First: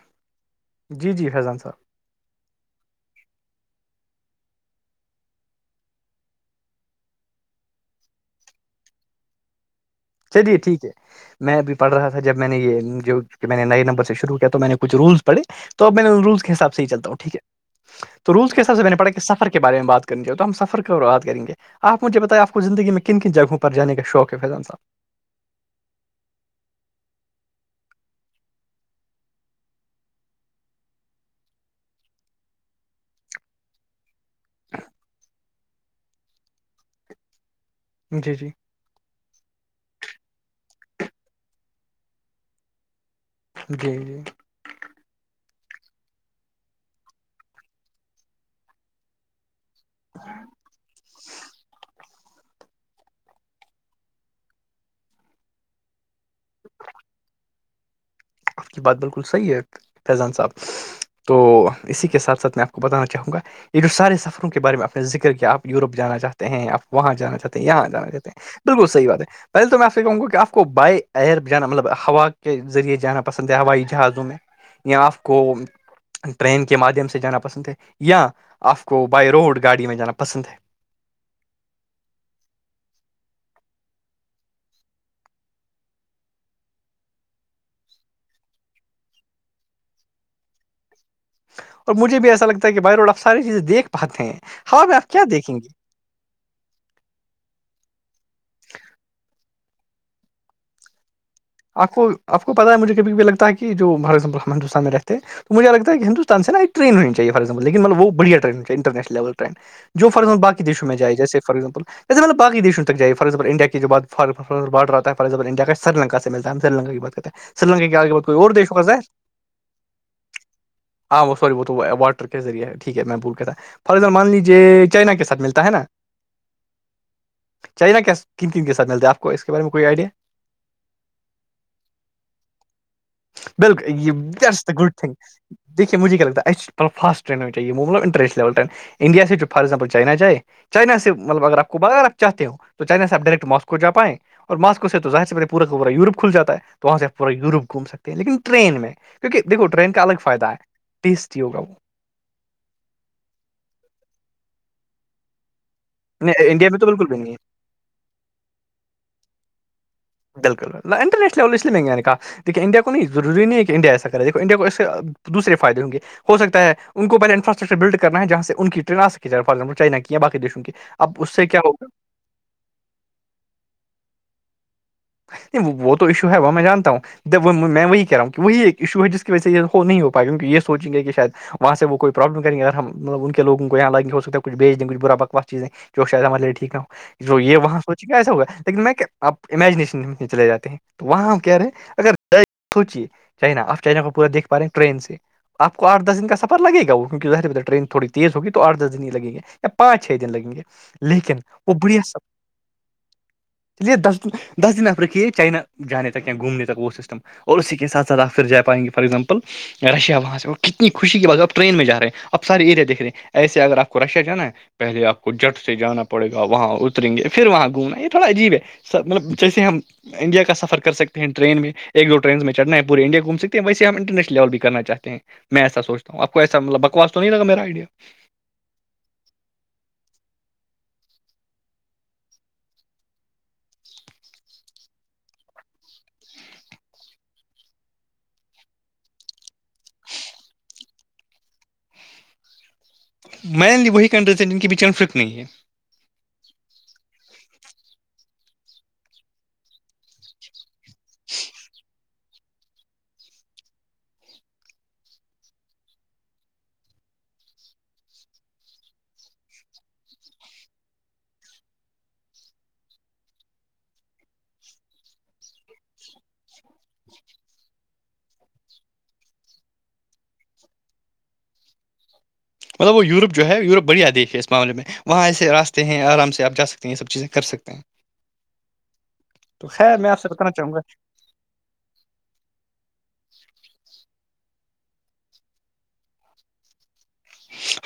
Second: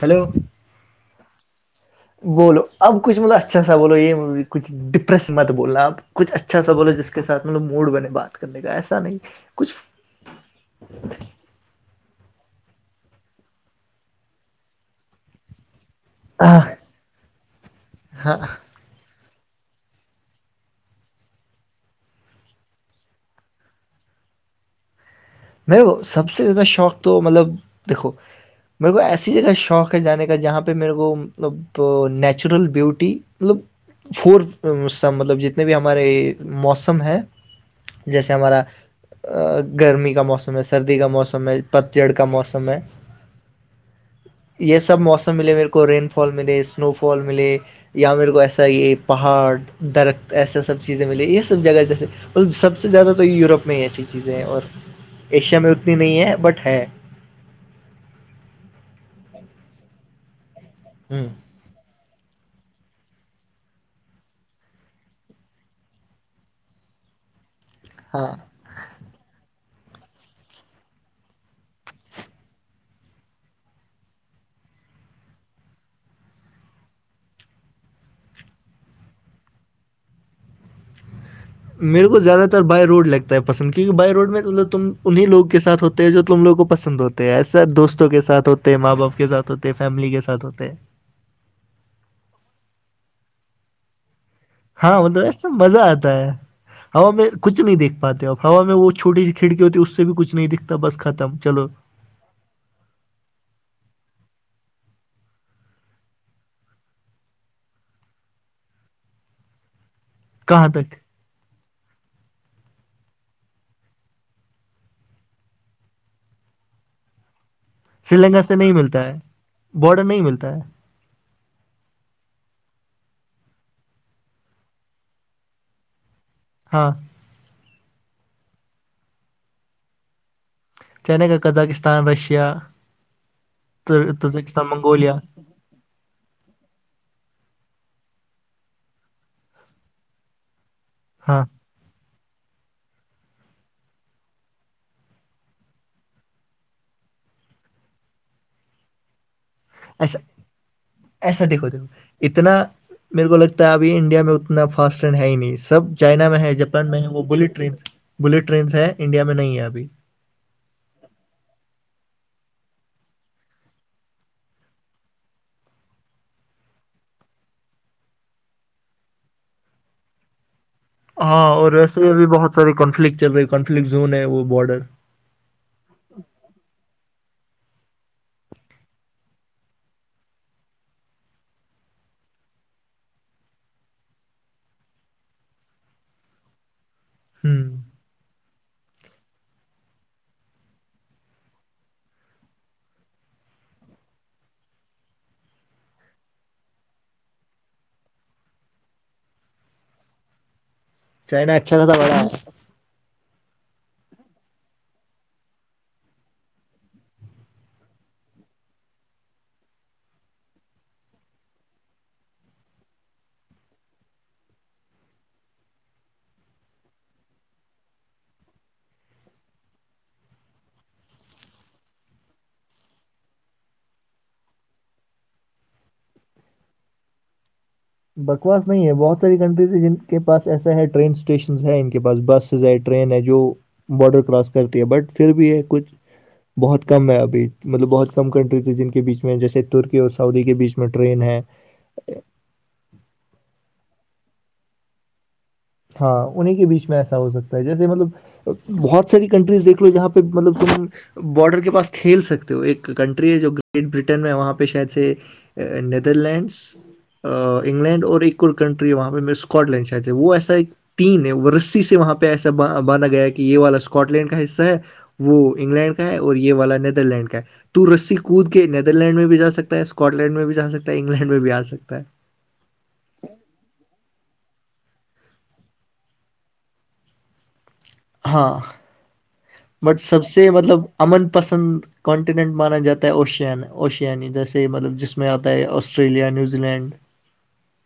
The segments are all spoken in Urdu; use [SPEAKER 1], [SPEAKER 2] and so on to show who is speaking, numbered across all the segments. [SPEAKER 1] ہیلو
[SPEAKER 2] جی جی فیضان صاحب
[SPEAKER 1] بولو اب کچھ مطلب اچھا سا بولو یہ کچھ ڈپریس مت بولنا آپچھ اچھا بولو جس کے سھ مطلب موڈ بنے بات کر [unintelligible] نے گا ایسا نہیں کچھ [unintelligible]
[SPEAKER 2] چلیے ٹھیک ہے میں بھی پڑھ رہا تھا جب میں نے یہ جو کہ میں نے نئے نمبر سے شروع کیا تو میں نے کچھ رولس پڑھے میں نے رولس کے حساب سے ہی چلتا ہوں ٹھیک ہے تو
[SPEAKER 1] ہاں
[SPEAKER 2] رولس کے حات [unintelligible] سے میں نے پڑھا کہ سفر کے بارے میں بات کرنی ہو تو ہم سفر کی بات کریں گے آپ مجھے بتائے آپ کو زندگی میں کن کن جگہوں پر جانے کا شوق ہے فیضان صاحب
[SPEAKER 1] میرے کو سب سے زیادہ شوق تو مطلب دیکھو میرے کو ایسی جگہ شوق ہے جانے کا جہاں پہ میرے کو مطلب نیچرل بیوٹی مطلب فور سا مطلب جتنے بھی ہمارے موسم ہیں
[SPEAKER 2] صاحب
[SPEAKER 1] جیسے
[SPEAKER 2] جی جی
[SPEAKER 1] ہمارا گرمی کا موسم ہے سردی کا موسم ہے پتڑ کا موسم ہے [unintelligible]
[SPEAKER 2] جی جی [unintelligible]
[SPEAKER 1] یہ سب موسم ملے میرے کو رین فال ملے اسنو فال ملے یا میرے کو ایسا یہ پہاڑ درخت ایسا سب چیزیں ملیں یہ سب جگہ جیسے سب سے زیادہ تو یوروپ میں ہی ایسی چیزیں ہیں اور ایشیا میں اتنی نہیں ہے بٹ ہے
[SPEAKER 2] [inaudible] آپ کی بات بالکل صحیح ہے فیضان صاحب
[SPEAKER 1] ہ
[SPEAKER 2] تو اسی کے سات ساتھ میں آپ کو بتان چاہوں گا یہ جو سارے سفروں کے بارے میں آ نے ذکر کیا آپ یوروپ جانا چاہتے ہیں آپ وہاں جانا چاہتے ہیں یا جا جے
[SPEAKER 1] ہاں
[SPEAKER 2] [unintelligible] بالکل صحی بات ہے پہے تو میں آپ سے کہوں گا کہ آپ کو بائی ایئر جانا مطلب ہوا کے ذریعے جانا [unintelligible] پسند ہے ہوائی جہازوں میں یہیااں آپ کو [unintelligible] ٹرین کے مادھیم سے جانا پسند ہے یا آپ کو بائی روڈ گاڑی میں جانا پسند ہے
[SPEAKER 1] میرے کو زیادہ تر بائی روڈ لگتا ہے پسند کیونکہ بائی روڈ میں مطل تم انہیں لوگ کے ساتھ ہوتے ہیں جو تم لوگ کو پسند ہوتے [unintelligible] ایسا دوستوں کے ساتھ ہوتے ماں باپ کے ساتھ ہوتے فیملی کے ساتھ ہوتے
[SPEAKER 2] اور مجھے بھی ایسا لگتا کہ بائی روڈ آپ ساری چیزیں دیکھ پتے ہیں ہوا میں
[SPEAKER 1] ہاں م
[SPEAKER 2] آپ
[SPEAKER 1] تو
[SPEAKER 2] کیا
[SPEAKER 1] ایس تو
[SPEAKER 2] دیکھیں گے
[SPEAKER 1] مزہ آتا ہے [unintelligible] ہوا میں کچھ نہیں دیکھ پاتے آب ہوا میں وہ چھوٹی سی کھڑکی ہوتی ہے اس سے بھی کچھ نہیں دکھتا بس ختم چلو
[SPEAKER 2] آپ کو آپ کو پتاہ ہے مجھے کبھی کبھی لگتا ہے کہ جو بھارت ہندوستان میں رہتے ہیں تو مھے لگتا ہے ہوستان نا ایک رین ہو چاہی فپ لنل وہ بڑیا ٹن انرنیشل لی رین [unintelligible] جو ف باق
[SPEAKER 1] کہاں
[SPEAKER 2] دیش
[SPEAKER 1] تک
[SPEAKER 2] میں جیے فار ایگزامپل [unintelligible] ایسےطب بقی دیش تک جائی فارگزامل انڈیا کے جو بات فار بڈر آتا ہےارگامل انڈیا کا سری لنک سے ملتا سری لنکا کی بات کرتے سری لنکا کی آگے ب کوئی
[SPEAKER 1] لنکا
[SPEAKER 2] اور
[SPEAKER 1] سے نہیں
[SPEAKER 2] دیش وغس ہے
[SPEAKER 1] ملتا بارڈر نہیں ملتا ہے
[SPEAKER 2] ہاں وہ سوری وہ تو واٹر کے ذریعے ہے ٹھیک ہے میں بھول کے تھا فز مان لیجیے چائنا کے ساتھ ملتا ہے نا
[SPEAKER 1] ہاں
[SPEAKER 2] چائنا کیا قم قم کے سھ ملتا ہے آپ کو اس کے بارے میں کوئی آئیڈیا
[SPEAKER 1] چین کا قزاکستان رشیا
[SPEAKER 2] بالکل یہ
[SPEAKER 1] تزکستان
[SPEAKER 2] گڈ تھنگ
[SPEAKER 1] منگولیا
[SPEAKER 2] دیکے مجھے کیا لگتا ہےسل فاسٹرین میں چاہے مطل انرول رین انڈیا سے جو فار ایگزامپل چائنا جائے چائنا سے
[SPEAKER 1] ہاں
[SPEAKER 2] مطلب اگر آپ کو ب اگرپ چاہتے ہو تو چائنا ص آب ڈائریکٹ مسو جا پائیں اور ماسکو سے توظاہر سے پورا پورا یوروپ کھل جاتا ہے تو وہاں سے آپ پورا یوروپ گھوم ستے ہیں لیکن ٹرین میں کیونکہ دیکو ٹرین کا
[SPEAKER 1] ایسا
[SPEAKER 2] الگ فائدہ ہے ٹیسٹی
[SPEAKER 1] ایسا
[SPEAKER 2] ہوگا
[SPEAKER 1] دیکھو
[SPEAKER 2] وہ
[SPEAKER 1] دیکھو اتنا میرے کو لگتا ہے ابھی انڈیا میں اتنا فاسٹ اینڈ ہے ہی نہیں سب چائنا میں
[SPEAKER 2] نہیں
[SPEAKER 1] ہے
[SPEAKER 2] انڈیا تو
[SPEAKER 1] جاپان میں
[SPEAKER 2] بالکل
[SPEAKER 1] ہے
[SPEAKER 2] بھی
[SPEAKER 1] وہ
[SPEAKER 2] نہیں
[SPEAKER 1] بلیٹ ٹرینس بلیٹ ٹرینس ہے انڈیا میں نہیں ہے ابھی
[SPEAKER 2] بالکل انٹرنیشل لیول اس لیے منگ نے کہا د کہ انڈیا کو نہیں روری نہیں ہے کہ انڈیا ایسا کرے دیک انڈیا کوے تو دوسر فائد ہوں گے ہو سکتا ہے ان کو پہل انفرسٹرکر بلڈ کرنا ہے جاں سے ان کی ٹن آک جائے فزامپل چائنا کی یا بقی دیشوں کی اب اس سے
[SPEAKER 1] ہاں
[SPEAKER 2] کیا ہو
[SPEAKER 1] اور ویسے میں بھی بہت ساری کانفلکٹ چل رہی ہے کانفلکٹ زون ہے وہ بارڈر
[SPEAKER 2] نہیں وہ تو ایشو ہے وہ میں جانتا ہوں میں وہی کہہ رہا ہوں کہ وہی ایک ایشو ہے جس کی وجہ سے یہ ہو نہیں ہو پائے گا کیونکہ یہ سوچیں گے کہ شاید وہاں سے وہ کوئی پرابلم کریں گ اگر ہمط ا ان کے لوگوں کو یہاں لگ نہیں ہو سکتا کچھ بھی دیں گچھ بر بکوا چی دیں شاید مان لے ٹھیک نہ ہو
[SPEAKER 1] ہ
[SPEAKER 2] یہ وہاں سوچے کہ ایسا ہوا لیکن میںپ امیجنیش ے چے جاتے ہیں تو وہاں ہم کیاہ رہے ہیں اگر سوچیے چائنا آپ چائنا کو پورا دیکھ پا رہے ہیں ٹرین سے آپ کو آھ دس دن کافر لگے گا کیک ظاہر ٹرین تھڑیز ہوی تو آھ دس دن ہی لگ گے یا پانچ چھ دن لگیں گے لیکن
[SPEAKER 1] چائنا
[SPEAKER 2] وہ
[SPEAKER 1] اچھا خاصا
[SPEAKER 2] بڑیا
[SPEAKER 1] بڑا ہے
[SPEAKER 2] سب چ دس دس دن نفر کیے چائنا جانے تک یا گھومنے تک وہ سسٹم اور اسی کے سات سھ آپ پھر جا پائیں گے فارور ایگزامپل رشیا وہاں سے کتنی خوشی کی بات ا ٹرین میں جاے ہیں اب سے ایریا دیکھ رہے ہیں ایسے اگر آپ کو رشیا جانا ہے پہلے آپ کو جٹ سے جانا پڑے گا وہاں اتریں گے پھر وہاں گھومنا یہ تھوڑا عجیب ہے سب مطلب جیسے ہم انڈیا کا سفر کر سک ہیں ٹن میں ایک دو ٹرین میں چڑھنا ہے پورے انڈیا گھوم سکتے ہیں ویسے ہم انٹرنیشن لیول بھی کرنا چاہتے ہیں میں ایسا سوچتاوں آپ کو ایسا م بکوا تو نہیں لا میرائیڈیا
[SPEAKER 1] بکواس نہیں ہے بہت ساری کنٹریز ہے جن کے پاس ایسا ہے ٹرین اسٹیشنز ہے ان کے پاس بس ہے ٹرین ہے جو بارڈر کراس کرتی ہے بٹ پھر بھی ہے کچھ بہت کم ہے ابھی مطلب بہت کم کنٹریز ہے جن کے بیچ میں جیسے ترکی اور سعودی کے بیچ میں ٹرین ہے ا
[SPEAKER 2] مینلی وہی کنڈیز جن کے بیچ ان فرک نہیں ہے
[SPEAKER 1] ہاں انہیں کے بیچ میں ایسا ہو سکتا ہے جیسے مطلب بہت ساری کنٹریز دیکھ لو جہاں پہ مطلب بارڈر کے پاس کھیل سکتے ہو ایک کنٹری ہے جو گریٹ برٹن میں وہاں پہ شاید سے نیدر لینڈس انگلینڈ اور ایک اور کنٹری وہاں پہ م اسکاٹ لینڈ چاہتےے وہ ای تین ہے رسی سے وہاں پہ ایسا بانا گیا ہے کہ یہ والا اسکاٹ لینڈ کا حصہ ہے وہ انگلینڈ کا ہے اور یہ والا نیدر لینڈ کا ہے تو رسی کود کے نیدر لینڈ میں بھی جا سکتا ہے اسکاٹ لینڈ میں بھی جا سکتا ہے انگلینڈ میں بھی آ سکتا ہے
[SPEAKER 2] مطلب وہ یورپ جو ہے یورپ بڑیا دیش ہے اس معامے میں وہاں ایے راستے ہیں آرام سے آپ جا سکتے ہیں یہ سب چیزیں کر سکتے ہیں
[SPEAKER 1] ہاں
[SPEAKER 2] تو خیر
[SPEAKER 1] بٹ
[SPEAKER 2] میں آپ
[SPEAKER 1] سب سے
[SPEAKER 2] بتانا چاہوں
[SPEAKER 1] مطلب
[SPEAKER 2] گا
[SPEAKER 1] امن پسند کانٹیننٹ مانا جاتا ہے اوشین اوشیانی جیسے مطلب جس میں آتا ہے آسٹریلیا نیوزی لینڈ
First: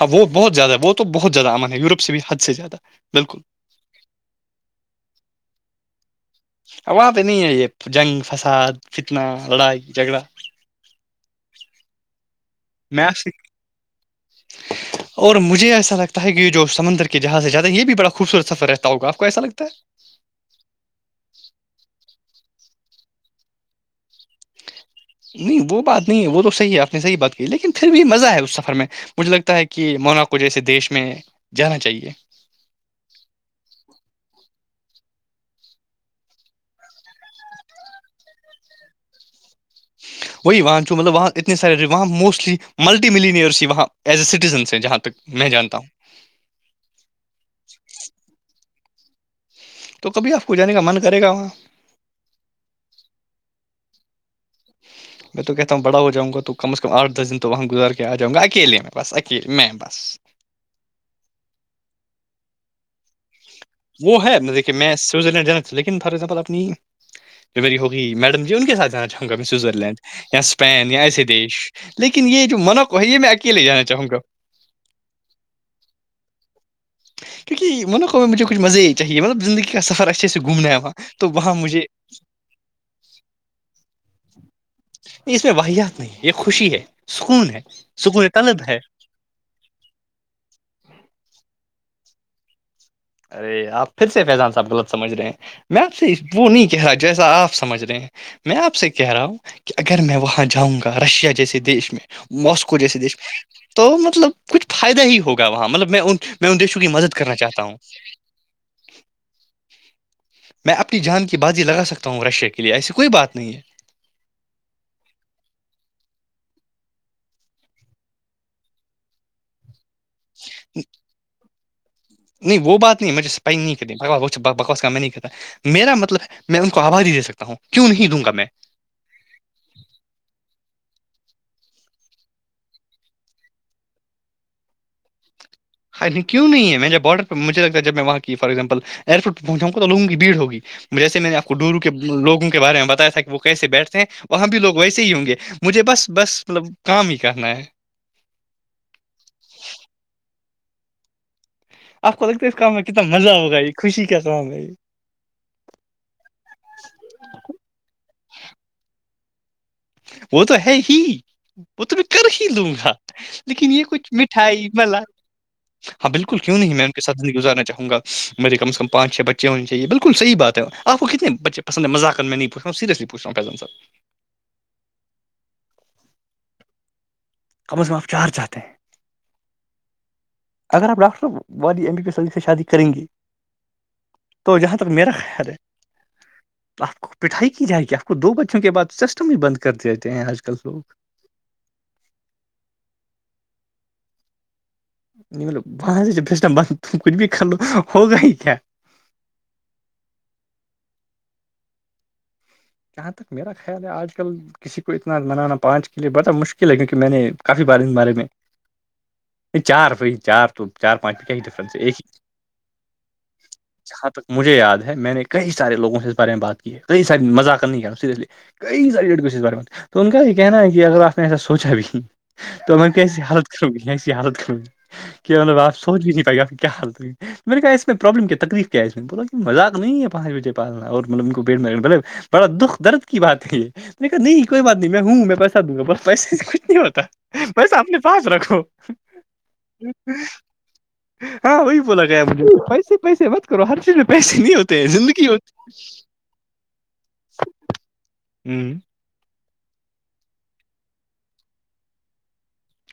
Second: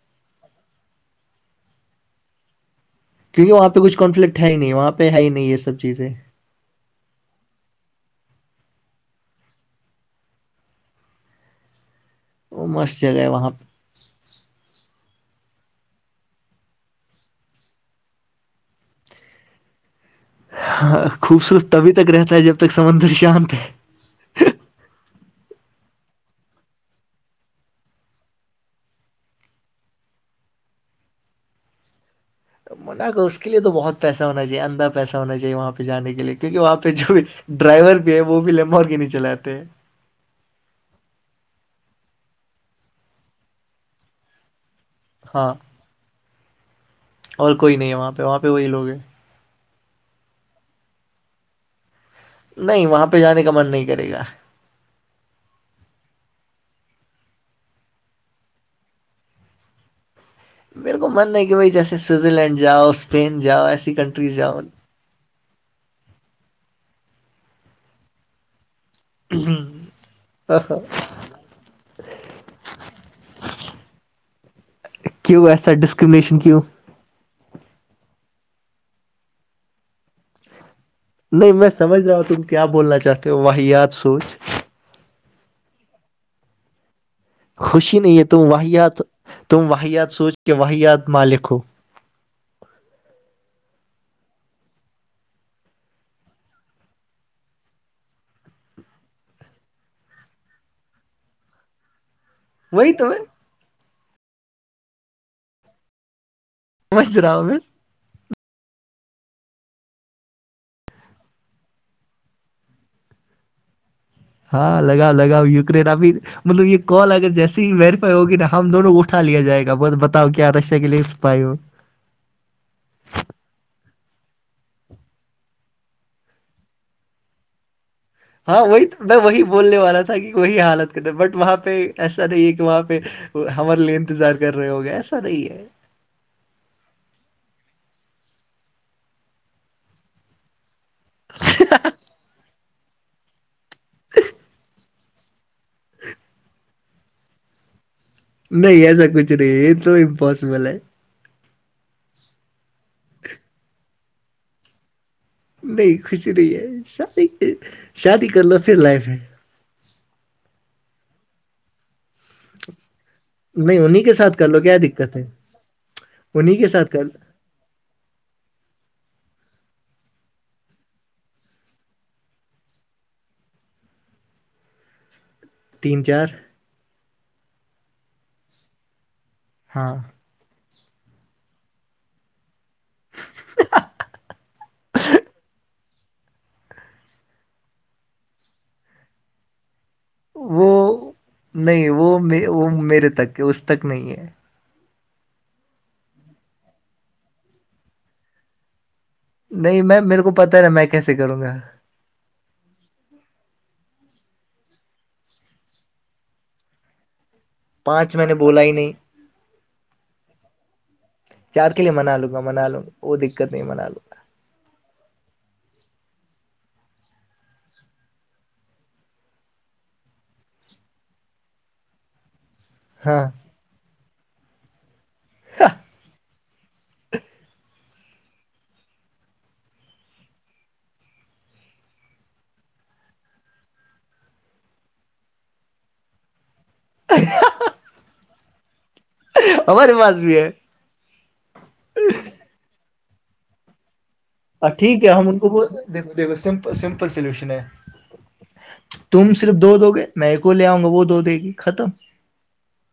[SPEAKER 2] ہاں وہ بہت زیادہ ہے وہ تو بہت زیادہ امن ہے یوروپ سے بھی حد سے زیادہ بالکل
[SPEAKER 1] کیونکہ وہاں پہ کچھ کانفلکٹ ہے ہی نہیں وہاں پہ ہے ہی نہیں یہ سب چیزیں
[SPEAKER 2] وہاں پہ نہیں ہے یہ جنگ فساد فتنا لڑائی جھگڑا
[SPEAKER 1] وہ مست جگہ ہے
[SPEAKER 2] میسک
[SPEAKER 1] [unintelligible]
[SPEAKER 2] اور مجھے ایسا لگتا ہے کہ جو سمندر جہاز سے زیادہ یہ بھی بڑا خوبصورت سفر رہتا ہوگا آپ کو ایسا لگتا ہے
[SPEAKER 1] ہاں خوبصورت تبھی تک رہتا ہے جب تک سمندر شانت ہے
[SPEAKER 2] نہیں وہ بات نہیں ہے وہ تو صحیح ہے آپ نے صحیح بات کی لیکن پھر بھی مزہ ہے اس سفر میں مجھے لگتا ہے کہ مونا کو جیسے دیش میں جانا چاہیے
[SPEAKER 1] من کر اس کے لیے بہت پیسہ ہو چیے اندر پیسہ ہونا چاہیے وہاں پہ جانے کے لیے کیونکہ وہاں پہ جو بھی ڈرائیور بھی ہے وہ بھی لمب کے نہیں چلاتے
[SPEAKER 2] وہی وہاںن جو مطلب وہاں اتنے سارے رہے وہاں موسٹلی ملٹی ملینئرس وہاں ایز اے سٹیزنس جہاں تک تک میں
[SPEAKER 1] ہاں
[SPEAKER 2] جانتا ہوں
[SPEAKER 1] اور کوئی نہیں ہے وہاں پہ وہاں پہ وہی لوگ ہیں
[SPEAKER 2] تو کبھی آپ کو جانے کا من کرے گا وہاں
[SPEAKER 1] نہیں وہاں پہ جانے کا من نہیں کرے گا
[SPEAKER 2] میں تو کہتا ہوں بڑا ہواں گا توم ازمٹ دن تو وہاں گزار کے آاؤں گا ایلے میں بس اکیے میں بس
[SPEAKER 1] میرے کو مننا ہے کہ بھائی جیسے سوئٹزرلینڈ جاؤ اسپین جاؤ ایسے
[SPEAKER 2] وہ ہے ن دیکے میں سویزرلینڈ جانا لیکن فار ایگزامپل اپنی جو میری ہوگی میڈم جی ان کے ساتھ جا چاہوں سوئزرلینڈ یا اسپین یا ایسے دیش لیکن یہ جو منو ہے یہ میں اکیے جانا چاہوں گا
[SPEAKER 1] کیویس سر ڈسکرمنیشن کیو
[SPEAKER 2] کیونکہ منو میں مجھےچھ مزے ہی چاہیے مطلب زندگی کا سفر اچھے سے گھومنا ہے وہاں تو
[SPEAKER 1] نہیں
[SPEAKER 2] وہاں
[SPEAKER 1] میں
[SPEAKER 2] مجھے
[SPEAKER 1] سمجھ رہا ہوں تم کیا بولنا چاہتے ہو وح یاد سوچ
[SPEAKER 2] نہیں اس میں واحیات نہیں یہ خوشی ہے سکون ہے
[SPEAKER 1] خوشی ن یہ
[SPEAKER 2] سکون
[SPEAKER 1] تم
[SPEAKER 2] طلب ہے
[SPEAKER 1] واحیات تم واحیات سوچ کہ واحیات مال لک ہو
[SPEAKER 2] ارے آپ پھر سے فیضان صاحب غلط سمجھ رہے ہیں میں آپ سے وہ نہیں کہہ رہا جیسا آپ سمجھ رہے ہیں میں آپ سے کہہ رہا ہوں کہ اگر میں وہاں جاؤں گا رشیا جیسے دیش میں موسکو
[SPEAKER 1] وہی
[SPEAKER 2] جیسے
[SPEAKER 1] تو
[SPEAKER 2] دیش
[SPEAKER 1] میں
[SPEAKER 2] تو مطلب کچھ فائدہ ہی ہوگا وہاں مطلب میں میں ان دیشوں کی مد
[SPEAKER 1] سمجھ رہا
[SPEAKER 2] کرنا چاہتا ہوں
[SPEAKER 1] [unintelligible]
[SPEAKER 2] میں اپنی جان کی بازی لگا سکتا ہوں رشیا کے لیے ایسی کوئی بات نہیں ہے
[SPEAKER 1] ہاں لگاؤ لگاؤ یوکرین ابھی مطلب یہ کال اگر جیسی ہی ویریفائی ہوگی نا ہم دونوں کو اٹایا جائے گا بہت ب اؤ کیا آدش س کے لیے پائی ہو
[SPEAKER 2] نہیں وہ بات نہیں مجھے پ نہیں بکواس کا میں نہیں کہتا تھا میرا مطلب ہے میں ان کو آباداری دے سکتا ہوں کیوں نہیں دوں گا میں
[SPEAKER 1] ہاں وہی تو میں وہی بولنے والا تھا کہ وہی حالت کےد بٹ وہاں پہ ایسا نہیں ہے کہ وہاں پہ ہمارے لیے انتظار کر رہے ہوگے ایسا نہیں ہے
[SPEAKER 2] خال کیوں نہیں ہے میں جب بارڈر پر مجھے لگتا جب میں وہاں کی فار ایگزامپل ایئرپورٹ پہنچا تووگوں کی بھیڑ ہوگی جیے میں نے آپ کو ڈورو کے لوگ کے بارے میں بتایا سک وہ کیسے بیٹھتے ہیں وہاں بھی لوگ ویسے ہی ہوں گے مجھے بس بس مطلب کام ہی کرنا ہے
[SPEAKER 1] نہیں ایسا کچھ رہی تو امپاسبل ہے
[SPEAKER 2] آپ کو لگتا ہے اس کام میں کتنا مزہ ہوگا یہ خوشی کیا کام ہے یہ
[SPEAKER 1] نہیں خوشی نہیں ہے شادی شادی کر لو پھر لائف ہے
[SPEAKER 2] وہ تو ہے ہی وہ تو کر ہی لوں گا لیکن
[SPEAKER 1] نہیں
[SPEAKER 2] یہ
[SPEAKER 1] انہیں
[SPEAKER 2] کچھ
[SPEAKER 1] کے ساتھ کر لو
[SPEAKER 2] مٹھائی
[SPEAKER 1] کیا
[SPEAKER 2] مل
[SPEAKER 1] دقت ہے
[SPEAKER 2] ہاں بالکل
[SPEAKER 1] انہیں
[SPEAKER 2] کیوں نہیں میں ان
[SPEAKER 1] ساتھ
[SPEAKER 2] کے
[SPEAKER 1] کر لو،
[SPEAKER 2] سادھن گزارنا چاہوں گا میے کمز کمان چھ بچے ہونے چاہیے بالکل صح بات ہے آپ کو کتنے بچے پسند مذاکق میں نہیں پوچتا سیریسلی پچھا پےن سر
[SPEAKER 1] تین چار [unintelligible]
[SPEAKER 2] کم از کم آپ چار چاہتے ہیں [unintelligible]
[SPEAKER 1] ہاں [unintelligible]
[SPEAKER 2] اگر آپ ڈاکٹر والی ایم بی پی ع سے شادی کریں گے تو جہاں تک میرا خیال ہے [unintelligible] آپ کو پٹھائی کی جائے گی آپ کو دو بچوں کے بعد سسٹم ہی بند کر دیتے ہیں آج کل
[SPEAKER 1] وہ
[SPEAKER 2] لوگ [unintelligible]
[SPEAKER 1] نہیں وہ وہ میرے تک اس تک نہیں ہے
[SPEAKER 2] ل بٹند کچھ بھی کھ لو ہوگا ہی کیا [unintelligible]
[SPEAKER 1] نہیں میں میرے کو پتا ہے نا میں کیسے کروں گا
[SPEAKER 2] جہاں تک میرا خیال ہے آج کل کسی کو اتنا منانا پانچ کے لیے بڑتا مشکل ہے کیونکہ میں نے
[SPEAKER 1] پانچ میں نے بولا ہی نہیں
[SPEAKER 2] نہیں چار بھائی چار تو چار پانچ میں کیا ہی
[SPEAKER 1] چار
[SPEAKER 2] ڈفرنس ہے
[SPEAKER 1] کے لیے
[SPEAKER 2] ایک ہی
[SPEAKER 1] منا لوں گا منا لوں گا وہ دقت نہیں منا لوں
[SPEAKER 2] جاں
[SPEAKER 1] گا
[SPEAKER 2] تک مجھے یاد ہے میں نے کئی سار لوگوں سے اس بارے میں بات کی ہے کئی ساری مذاق نہیں کیا س کئی ساری لیڈ کو بار میں تو ان کا یہ کہنا ہے کہ اگر آپ نے ایسا سوچا بھی ت کی یہ
[SPEAKER 1] ہاں
[SPEAKER 2] حلت کر گسی حالت کر کی کہب راپ سوچ نہیں پہپ کو کیا حت م نے کہا اس میں پرابلم کیا تکلیف کیا اس میں بولا کہ مذاق نہیں ہے پانچ بجے پالنا اور مطلب ان کو بیٹ میں مطلب بڑا دکھ درد کی بات ہے یہیکا نہیں کوئی بات نہیں میں ہوں میں پیسہ دوں گا بس پیسےچ نہیں ہوتا بس اپنے پاس رکھو
[SPEAKER 1] ہمارے پاس بھی ہے
[SPEAKER 2] ہاں وہی بولا گیا مجھے پیسے پیسے مت کرو ہر چیز میں پیسے نہیں ہوتے زندگی ہو
[SPEAKER 1] دیکھ سمپل سمپل سلوشن ہے
[SPEAKER 2] ہوتی
[SPEAKER 1] تم صرف دو دو گے میں کو لے آؤں گا وہ دو دے گی ختم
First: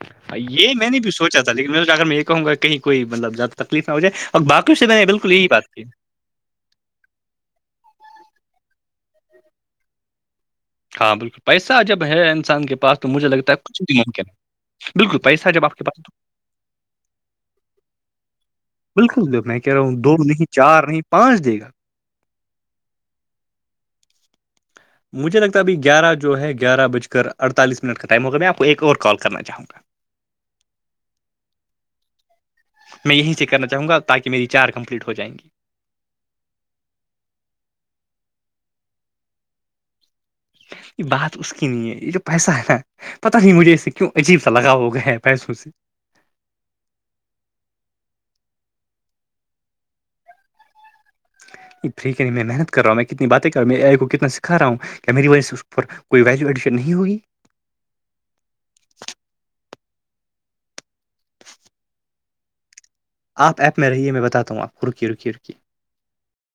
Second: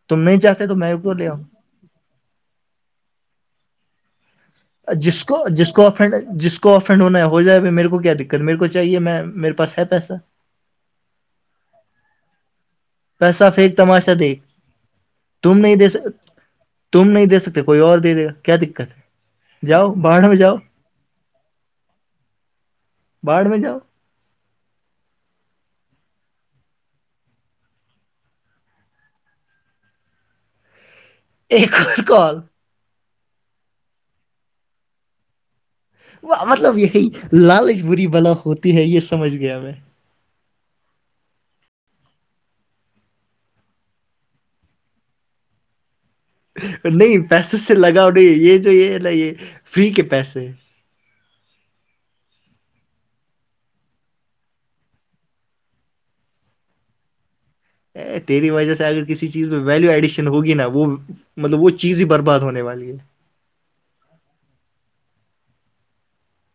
[SPEAKER 1] تم نہیں چاہتے
[SPEAKER 2] یہ
[SPEAKER 1] تو
[SPEAKER 2] میں نے بھی
[SPEAKER 1] کو لے
[SPEAKER 2] سوچا
[SPEAKER 1] آؤں
[SPEAKER 2] تھا لیکن میںا کر میں یہ کہوں گ کہیں کوئی مطلب زیادہ تکلیف نہ ہو جائے اور باقی
[SPEAKER 1] جس کو جس کو فرینڈ جس کو اس کو آف اڈ ہونا ہو جائےا میرے کو کیا دقت میرے کو چاہیے میں میرےاس ہے پیسہ
[SPEAKER 2] ہاں بالکل پیسہ جب ہے انسان کے پاس مجھے
[SPEAKER 1] پیسہ
[SPEAKER 2] لگتا ہے
[SPEAKER 1] پھینک
[SPEAKER 2] کچھ بھی
[SPEAKER 1] تماشا
[SPEAKER 2] ممکن
[SPEAKER 1] دیکھ
[SPEAKER 2] ہے بالکل پیسہ ہے
[SPEAKER 1] تم
[SPEAKER 2] جب آپ
[SPEAKER 1] نہیں
[SPEAKER 2] کے
[SPEAKER 1] دے
[SPEAKER 2] پاس تو
[SPEAKER 1] تم نہیں دے سکتے کوئی اور دے دے گا کیا دقت
[SPEAKER 2] بالکل دیک اپنے
[SPEAKER 1] ہے
[SPEAKER 2] کہہ رہا
[SPEAKER 1] جاؤ
[SPEAKER 2] ہ دو
[SPEAKER 1] باڑھ میں
[SPEAKER 2] نہیں
[SPEAKER 1] جاؤ
[SPEAKER 2] چار نہیں پانچ دے گا
[SPEAKER 1] باہڑھ میں جاؤ
[SPEAKER 2] مجھے لگتا ابھی گیارہ جو ہے گیارہ بج کر اڑتالس منٹ کا ٹائم ہوگا میں آپ کو ایک اور کال کرنا چاہوں گا
[SPEAKER 1] ایک ک کال
[SPEAKER 2] میں یہیں سےیک کرنا چاہوں گ تہ میری چار کمپلیٹ ہو جائیں گی
[SPEAKER 1] وہ مطلب یہی لالچ بری بلا ہوتی ہے یہ سمجھ گیا میں
[SPEAKER 2] یہ بات اس کی نہیں ہے یہ جو پیسہ ہے نا پتا نہیں مجھے اس سے کیوں عجیب سا لگا ہو گیا ہے پیسوں سے
[SPEAKER 1] نہیں پیسے سے لگاؤ نہیں یہ جو یہ ہے نا یہ فری کے پیسے ہیں
[SPEAKER 2] فری کے لی میںحنت کر رہا ہوں میں کتنی باتیں کر میں ایے کو کتنا سکھا رہا ہوں کیا میری وجہ سے اس پر کوئی ویلیو ایڈیشن نہیں ہوگی
[SPEAKER 1] ا تیری وجہ سے اگر کسی چیز پہ ویلو ایڈیشن ہوگی نا وہ مطلب وہ چیز ہی برباد ہونے والی ہے
[SPEAKER 2] آپ ایپ میں رہیے میں بتاا ہوں آپ کو رکی رکے رکے